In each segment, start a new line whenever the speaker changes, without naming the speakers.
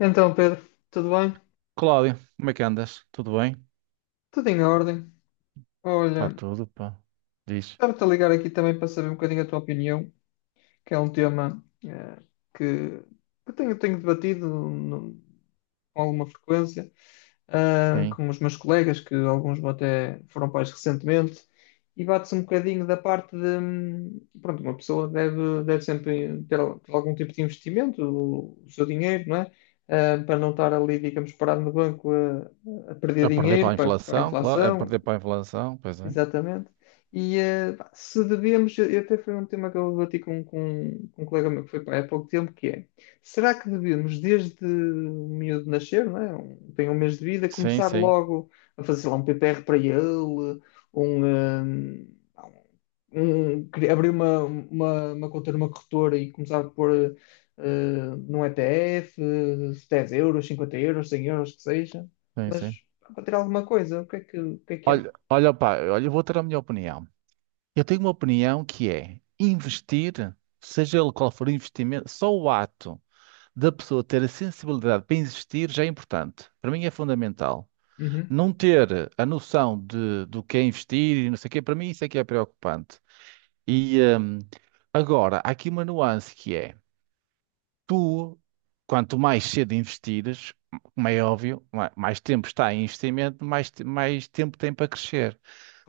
Então, Pedro, tudo bem?
Cláudio, como é que andas? Tudo bem?
Tudo em ordem.
Está
Olha,
tudo, pá. Diz,
estava-te a ligar aqui também para saber um bocadinho a tua opinião que é um tema que, que tenho debatido com alguma frequência,
sim.
com os meus colegas, que alguns até foram pais recentemente, e bate-se um bocadinho da parte de, pronto, uma pessoa deve sempre ter, ter algum tipo de investimento, o seu dinheiro, não é? Para não estar ali, digamos, parado no banco a perder
A perder para
dinheiro
a
para a
inflação, claro. A
inflação.
perder para a inflação, pois é.
Exatamente. E pá, se devemos, eu até foi um tema que eu debati com um colega meu que foi pai há pouco tempo, que é, será que devemos, desde o miúdo nascer, não é? Tem um mês de vida,
Sim,
começar
sim,
logo a fazer sei lá um PPR para ele, um, eh, abrir uma conta numa corretora e começar a pôr num ETF, 10 euros, 50 euros, 100 euros, que seja,
sim,
mas
sim.
pá, para ter alguma coisa, o que é que
Olha,
achas?
olha, pá, olha, eu vou ter a minha opinião. Eu tenho uma opinião que é investir, seja ele qual for o investimento, só o ato da pessoa ter a sensibilidade para investir já é importante. Para mim é fundamental. Não ter a noção de, do que é investir e não sei o quê, para mim isso é que é preocupante. E agora, há aqui uma nuance que é. Tu, quanto mais cedo investires, como é óbvio, mais tempo está em investimento, mais tempo tem para crescer.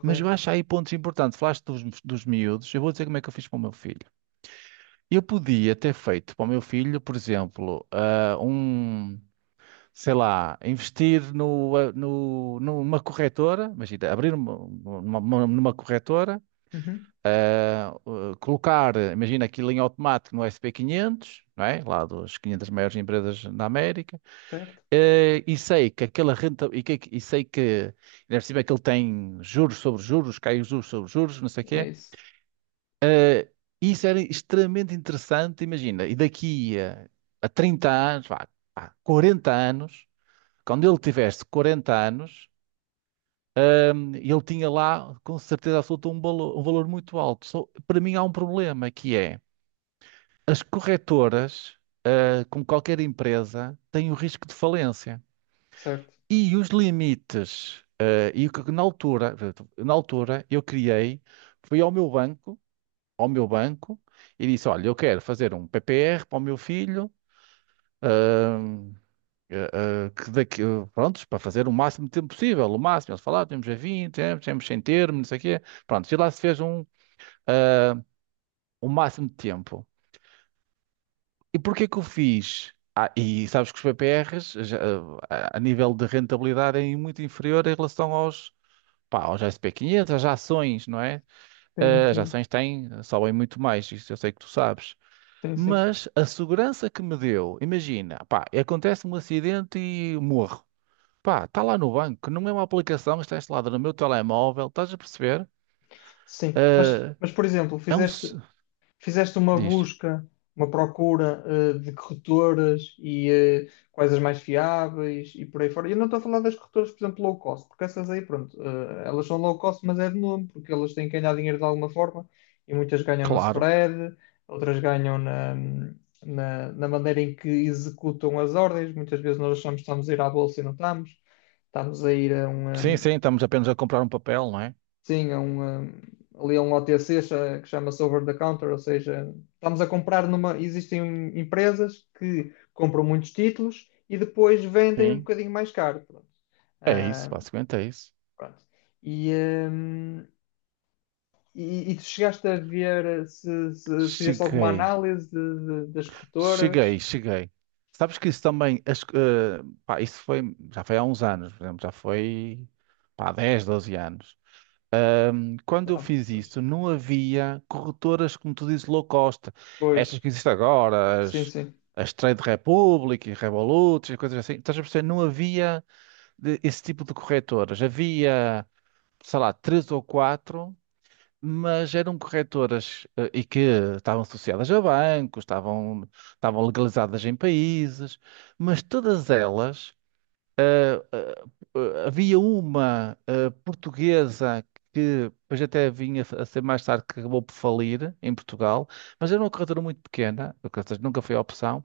Mas eu acho aí pontos importantes. Falaste dos miúdos, eu vou dizer como é que eu fiz para o meu filho. Eu podia ter feito para o meu filho, por exemplo, sei lá, investir no, ah, no, numa corretora, imagina, abrir numa corretora,
Uhum.
colocar, imagina aquilo em automático no sp quinhentos, não é? Lá dos 500 maiores empresas na América.
Certo?
E sei que aquela renta e, que, e sei que ainda por cima é que ele tem juros sobre juros, cai os juros sobre juros, não sei o quê.
É isso.
E isso era extremamente interessante, imagina. E daqui a, 30 anos, vá, 40 anos, quando ele tivesse 40 anos, ele tinha lá com certeza absoluta um valor muito alto. Só, para mim há um problema que é as corretoras, como qualquer empresa, têm o risco de falência.
Certo.
E os limites, e o que na altura, portanto, na altura eu criei, fui ao meu banco, e disse, olha, eu quero fazer um PPR para o meu filho, ahm, eh, que daqui, prontos, para fazer o máximo de tempo possível, o máximo, eles falaram, temos a 20, temos sem termo, não sei o quê, pronto, e lá se fez um, eh, o máximo de tempo. E porquê que eu fiz? Ah, e sabes que os PPRs, já, a nível de rentabilidade, é muito inferior em relação aos, pá, os SP500, as ações, não é?
Sim,
As
sim.
ações têm, sobem muito mais, isso eu sei que tu sabes.
Sim, sim.
Mas a segurança que me deu, imagina, pá, acontece-me um acidente e morro. Pá, está lá no banco, que não é uma aplicação, está instalada no meu telemóvel, estás a perceber?
Sim.
Eh,
Mas por exemplo,
É um.
fizeste. Fizeste uma
Diz,
busca, uma procura, de corretoras e quais as mais fiáveis e por aí fora. E eu não estou a falar das corretoras, por exemplo, low cost, porque essas aí, pronto, elas são low cost, mas é de nome, porque elas têm que ganhar dinheiro de alguma forma e muitas ganham no
claro.
spread, outras ganham na maneira em que executam as ordens. Muitas vezes nós achamos que estamos a ir à bolsa e não estamos. Estamos a ir a
Sim,
um.
sim, estamos apenas a comprar um papel, não é?
Sim, é um, ali é um OTC que chama-se over the counter, ou seja, estamos a comprar numa. Existem empresas que compram muitos títulos e depois vendem um
Sim.
bocadinho mais caro. Pronto.
É isso,
Ah,
basicamente é isso.
Pronto. E, e tu chegaste a ver se, fizeste alguma
Cheguei.
análise das corretoras?
Cheguei, cheguei. Sabes que isso também, pá, isso foi, já foi há uns anos, por exemplo, já foi, pá, 10 12 anos. Quando eu
Ah,
fiz
pois.
isso, não havia corretoras, como tu dizes, low cost.
Pois.
Estas que existem agora,
Sim,
as,
sim.
as Trade Republic e Revolut, e coisas assim. Estás a perceber? Não havia esse tipo de corretoras. Havia, sei lá, três ou quatro mas eram corretoras e que estavam associadas a bancos, estavam legalizadas em países, mas todas elas, eh, havia uma portuguesa que depois até vinha a ser mais tarde que acabou por falir em Portugal, mas era uma corretora muito pequena, ou seja, nunca foi a opção.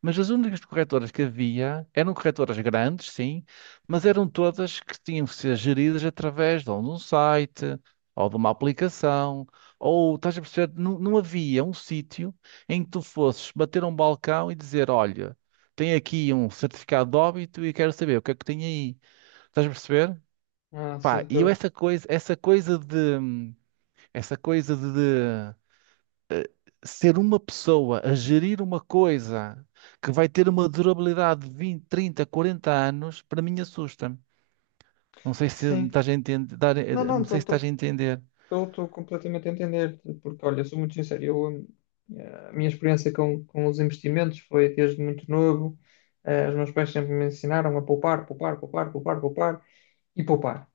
Mas as únicas corretoras que havia eram corretoras grandes, sim, mas eram todas que tinham que ser geridas através de ou de um site, ou de uma aplicação, ou estás a perceber, não, não havia um sítio em que tu fosses bater um balcão e dizer, olha, tenho aqui um certificado de óbito e quero saber o que é que tem aí. Estás a perceber?
Ah, sim,
Pá, e eu
estou.
essa coisa de, ser uma pessoa a gerir uma coisa que vai ter uma durabilidade de 20, 30, 40 anos, para mim assusta-me. Não sei se me
Sim.
estás a entender,
Não, não,
não sei se estás a
estou.
entender.
Estou completamente a entender, porque olha, sou muito sincero, eu, a minha experiência com os investimentos foi desde muito novo. Os meus pais sempre me ensinaram a poupar, poupar, poupar, poupar, poupar e poupar.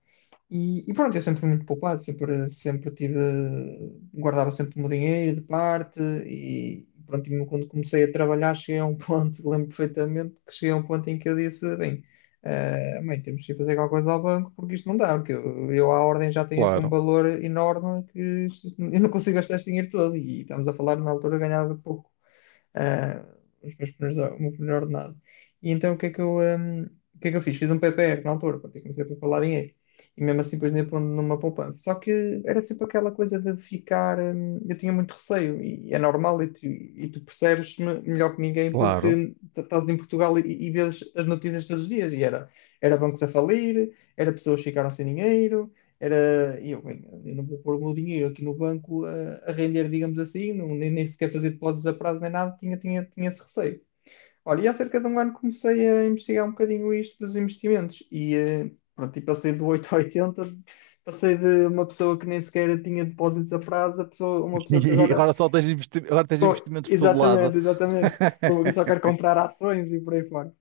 E pronto, eu sempre fui muito poupado, sempre, sempre tive, guardava sempre o meu dinheiro de parte e pronto, e quando comecei a trabalhar cheguei a um ponto, lembro perfeitamente que cheguei a um ponto em que eu disse, bem, mãe, temos que ir fazer alguma coisa ao banco porque isto não dá, porque eu à ordem já tenho aqui um
Claro,
valor enorme que eu não consigo gastar este dinheiro todo e estamos a falar na altura eu ganhava pouco. ah, os meus primeiros, o meu primeiro ordenado. E então o que é que eu fiz? Fiz um PPR na altura, pronto, e comecei a preparar dinheiro. E mesmo assim depois nem pondo numa poupança. Só que era sempre aquela coisa de ficar. Eu tinha muito receio, e é normal, e tu percebes melhor que ninguém
claro.
porque estás em Portugal e vês as notícias todos os dias. E era, bancos a falir, era pessoas que ficaram sem dinheiro, era, e eu, bem, eu não vou pôr o meu dinheiro aqui no banco a render, digamos assim, não, nem sequer fazer depósitos a prazo nem nada, tinha esse receio. Olha, e há cerca de um ano comecei a investigar um bocadinho isto dos investimentos e, pronto, e passei do 8 a 80, passei de uma pessoa que nem sequer tinha depósitos a prazo a pessoa, uma pessoa que
E
agora,
agora agora tens investimentos por todo lado.
exatamente, exatamente, só quer comprar ações e por aí fora.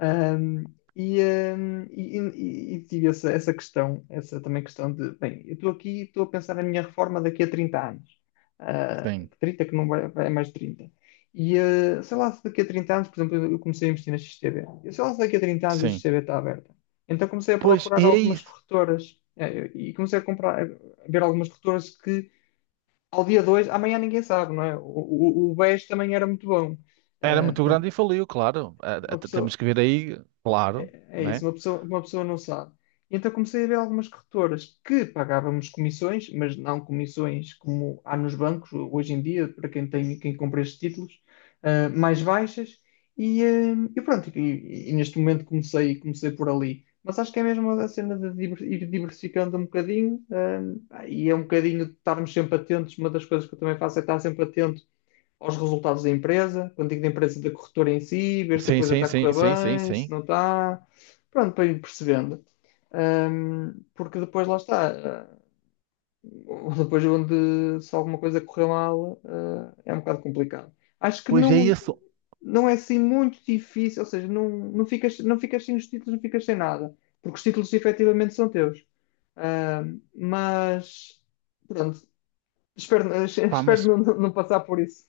Um, e, e tive essa, questão, essa também questão de, bem, eu estou aqui, estou a pensar na minha reforma daqui a 30 anos. Ah,
Sim,
30 que não vai, vai mais de 30. E sei lá se daqui a 30 anos, por exemplo, eu comecei a investir na XTB. Eu sei lá se daqui a 30 anos a
sim.
XTB está aberta. Então comecei a
Pois,
procurar
e é
algumas
isso.
corretoras e comecei a comprar, a ver algumas corretoras que ao dia 2 amanhã ninguém sabe, não é? O BES também era muito bom.
Era muito grande
Pronto,
e faliu, claro.
uma
Temos
pessoa,
que ver aí, claro,
é isso,
né?
uma pessoa não sabe. Então comecei a ver algumas corretoras que pagávamos comissões, mas não comissões como há nos bancos hoje em dia, para quem tem, quem compra estes títulos, mais baixas. E pronto, e neste momento comecei por ali. Mas acho que é mesmo a cena de ir diversificando um bocadinho, e é um bocadinho de estarmos sempre atentos. Uma das coisas que eu também faço é estar sempre atento aos resultados da empresa, quando digo da empresa, da corretora em si, ver se a
Sim,
coisa
sim,
está a
sim,
correr
sim, sim,
bem, se
sim.
não está, pronto, para ir percebendo. Porque depois lá está, depois onde se alguma coisa correr mal, é um bocado complicado. Acho que
Pois é
não,
isso.
não é assim muito difícil, ou seja, não, não ficas, não ficas sem os títulos, não ficas sem nada, porque os títulos efetivamente são teus. Mas, pronto, espero,
Pá,
espero
mas
não, não passar por isso,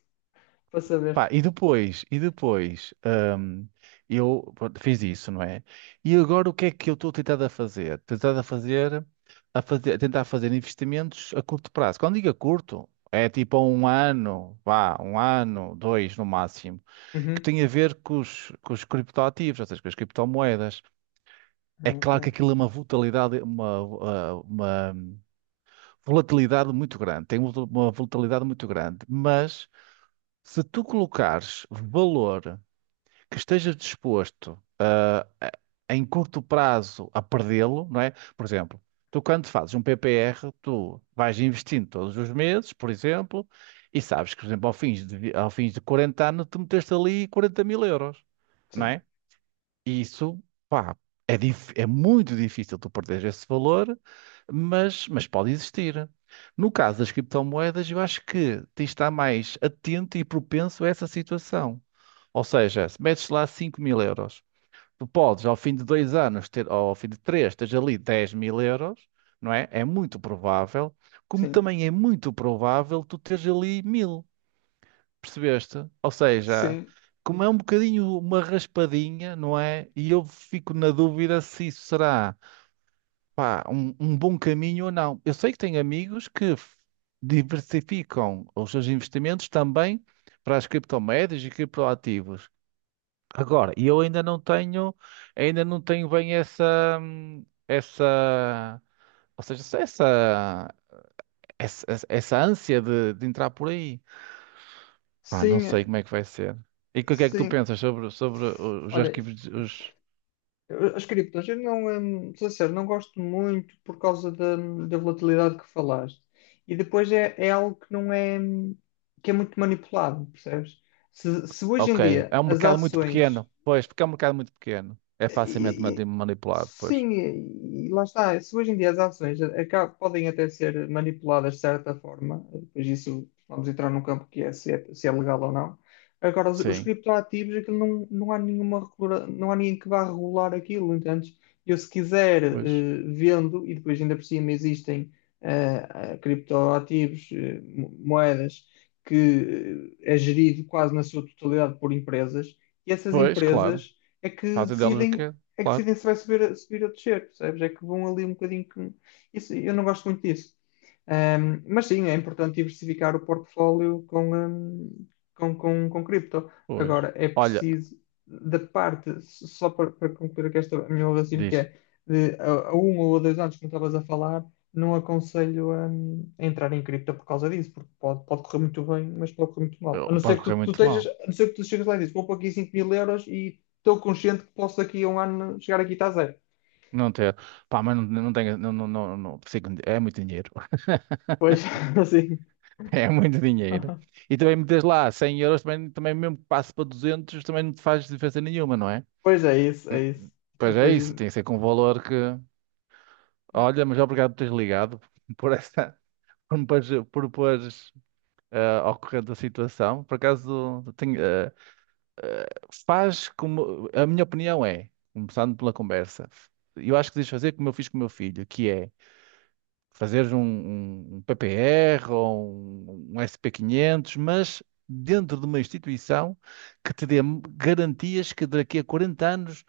para saber.
pá, e depois, hum, eu pronto, fiz isso, não é? E agora o que é que eu estou tentado a fazer? Tentado a fazer, a tentar fazer investimentos a curto prazo. Quando digo a curto, é tipo a um ano, vá, um ano, dois no máximo, que
Uhum.
tem a ver com os criptoativos, ou seja, com as criptomoedas. É
Ok,
claro que aquilo é uma volatilidade, uma volatilidade muito grande, tem uma volatilidade muito grande, mas se tu colocares valor que esteja disposto a- em curto prazo a perdê-lo, não é? Por exemplo, tu quando fazes um PPR, tu vais investindo todos os meses, por exemplo, e sabes que, por exemplo, ao fim de, ao fim de 40 anos, tu meteste ali 40.000 euros, não
sim,
é? Isso, pá, é, é muito difícil tu perderes esse valor, mas pode existir. No caso das criptomoedas, eu acho que tens de estar mais atento e propenso a essa situação. Ou seja, se metes lá 5.000 euros, tu podes ao fim de 2 anos, ter, ou ao fim de três, teres ali 10.000 euros, não é? É muito provável, como
sim,
também é muito provável tu teres ali mil. Percebeste? Ou seja,
sim,
como é um bocadinho uma raspadinha, não é? E eu fico na dúvida se isso será, pá, um bom caminho ou não. Eu sei que tenho amigos que diversificam os seus investimentos também para as criptomoedas e criptoativos. Agora, e eu ainda não tenho bem essa, essa, ou seja, essa ânsia de entrar por aí. Pá, não
sim,
sei como é que vai ser. E o que é que tu
sim.
pensas sobre os
Olha,
arquivos? Os...
as criptos, eu não, sou sincero, não gosto muito por causa da, volatilidade que falaste. E depois é algo que não é, que é muito manipulado, percebes? Se hoje em
Ok,
dia
é um
as
mercado muito
ações.
pequeno. Pois, porque é um mercado muito pequeno. É facilmente
E- e-
manipulado,
sim,
pois.
e lá está. Se hoje em dia as ações podem até ser manipuladas de certa forma, depois isso vamos entrar num campo que é se é, legal ou não. Agora, os
Sim,
criptoativos, aquilo não, não há nenhuma, não há ninguém que vá regular aquilo. Então, eu se quiser,
pois.
vendo, e depois ainda por cima existem eh, criptoativos, moedas, que é gerido quase na sua totalidade por empresas, e essas
Pois, claro.
empresas é que
Fazem delas o
decidem,
quê? Claro,
se vai subir, subir ou descer, percebes? É que vão ali um bocadinho que. Isso, eu não gosto muito disso. Mas sim, é importante diversificar o portfólio com, com cripto.
pois.
Agora, é
Olha,
preciso, da parte, só para, concluir aqui esta, a minha raciocínio, que
diz,
é de, a um ou a 2 anos, como estavas a falar, não aconselho a, entrar em cripto por causa disso, porque pode, correr muito bem, mas pode correr muito mal. A não ser
pode
que
correr
tu
muito
estejas,
mal.
a não ser que tu chegas lá e dizes, vou pôr aqui 5000 euros e estou consciente que posso daqui a um ano chegar aqui e está zero.
Não ter. Pá, mas não, não tenho. Não, não, não, não, é muito dinheiro.
Pois, assim.
É muito dinheiro. E também metes lá 100 euros, também, mesmo que passe para 200, também não te faz diferença nenhuma, não é?
Pois é isso, é isso.
Pois é
Depois.
isso, tem que ser com um valor que. Olha, mas obrigado por teres ligado por essa, por me pôres, ao corrente da situação. Por acaso tenho, eh, faz como. A minha opinião é, começando pela conversa, eu acho que deves fazer como eu fiz com o meu filho, que é fazeres um, um PPR ou um SP500, mas dentro de uma instituição que te dê garantias que daqui a 40 anos,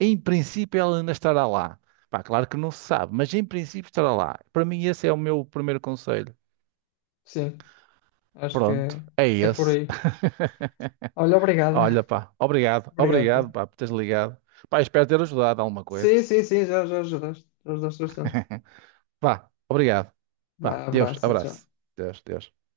em princípio, ela ainda estará lá. Pá, claro que não se sabe, mas em princípio estará lá. Para mim, esse é o meu primeiro conselho.
Sim, acho que
Pronto, é
é por
esse.
aí. Olha,
Olha,
obrigada
pá, obrigado, obrigado,
obrigada.
pá, por teres ligado. Pá, espero ter ajudado alguma coisa.
Sim, sim, sim, já, já ajudaste. Já ajudaste bastante.
Vá, obrigado. Vá,
Vá,
Deus,
abraço, tchau, tchau.
abraço. Deus, Deus.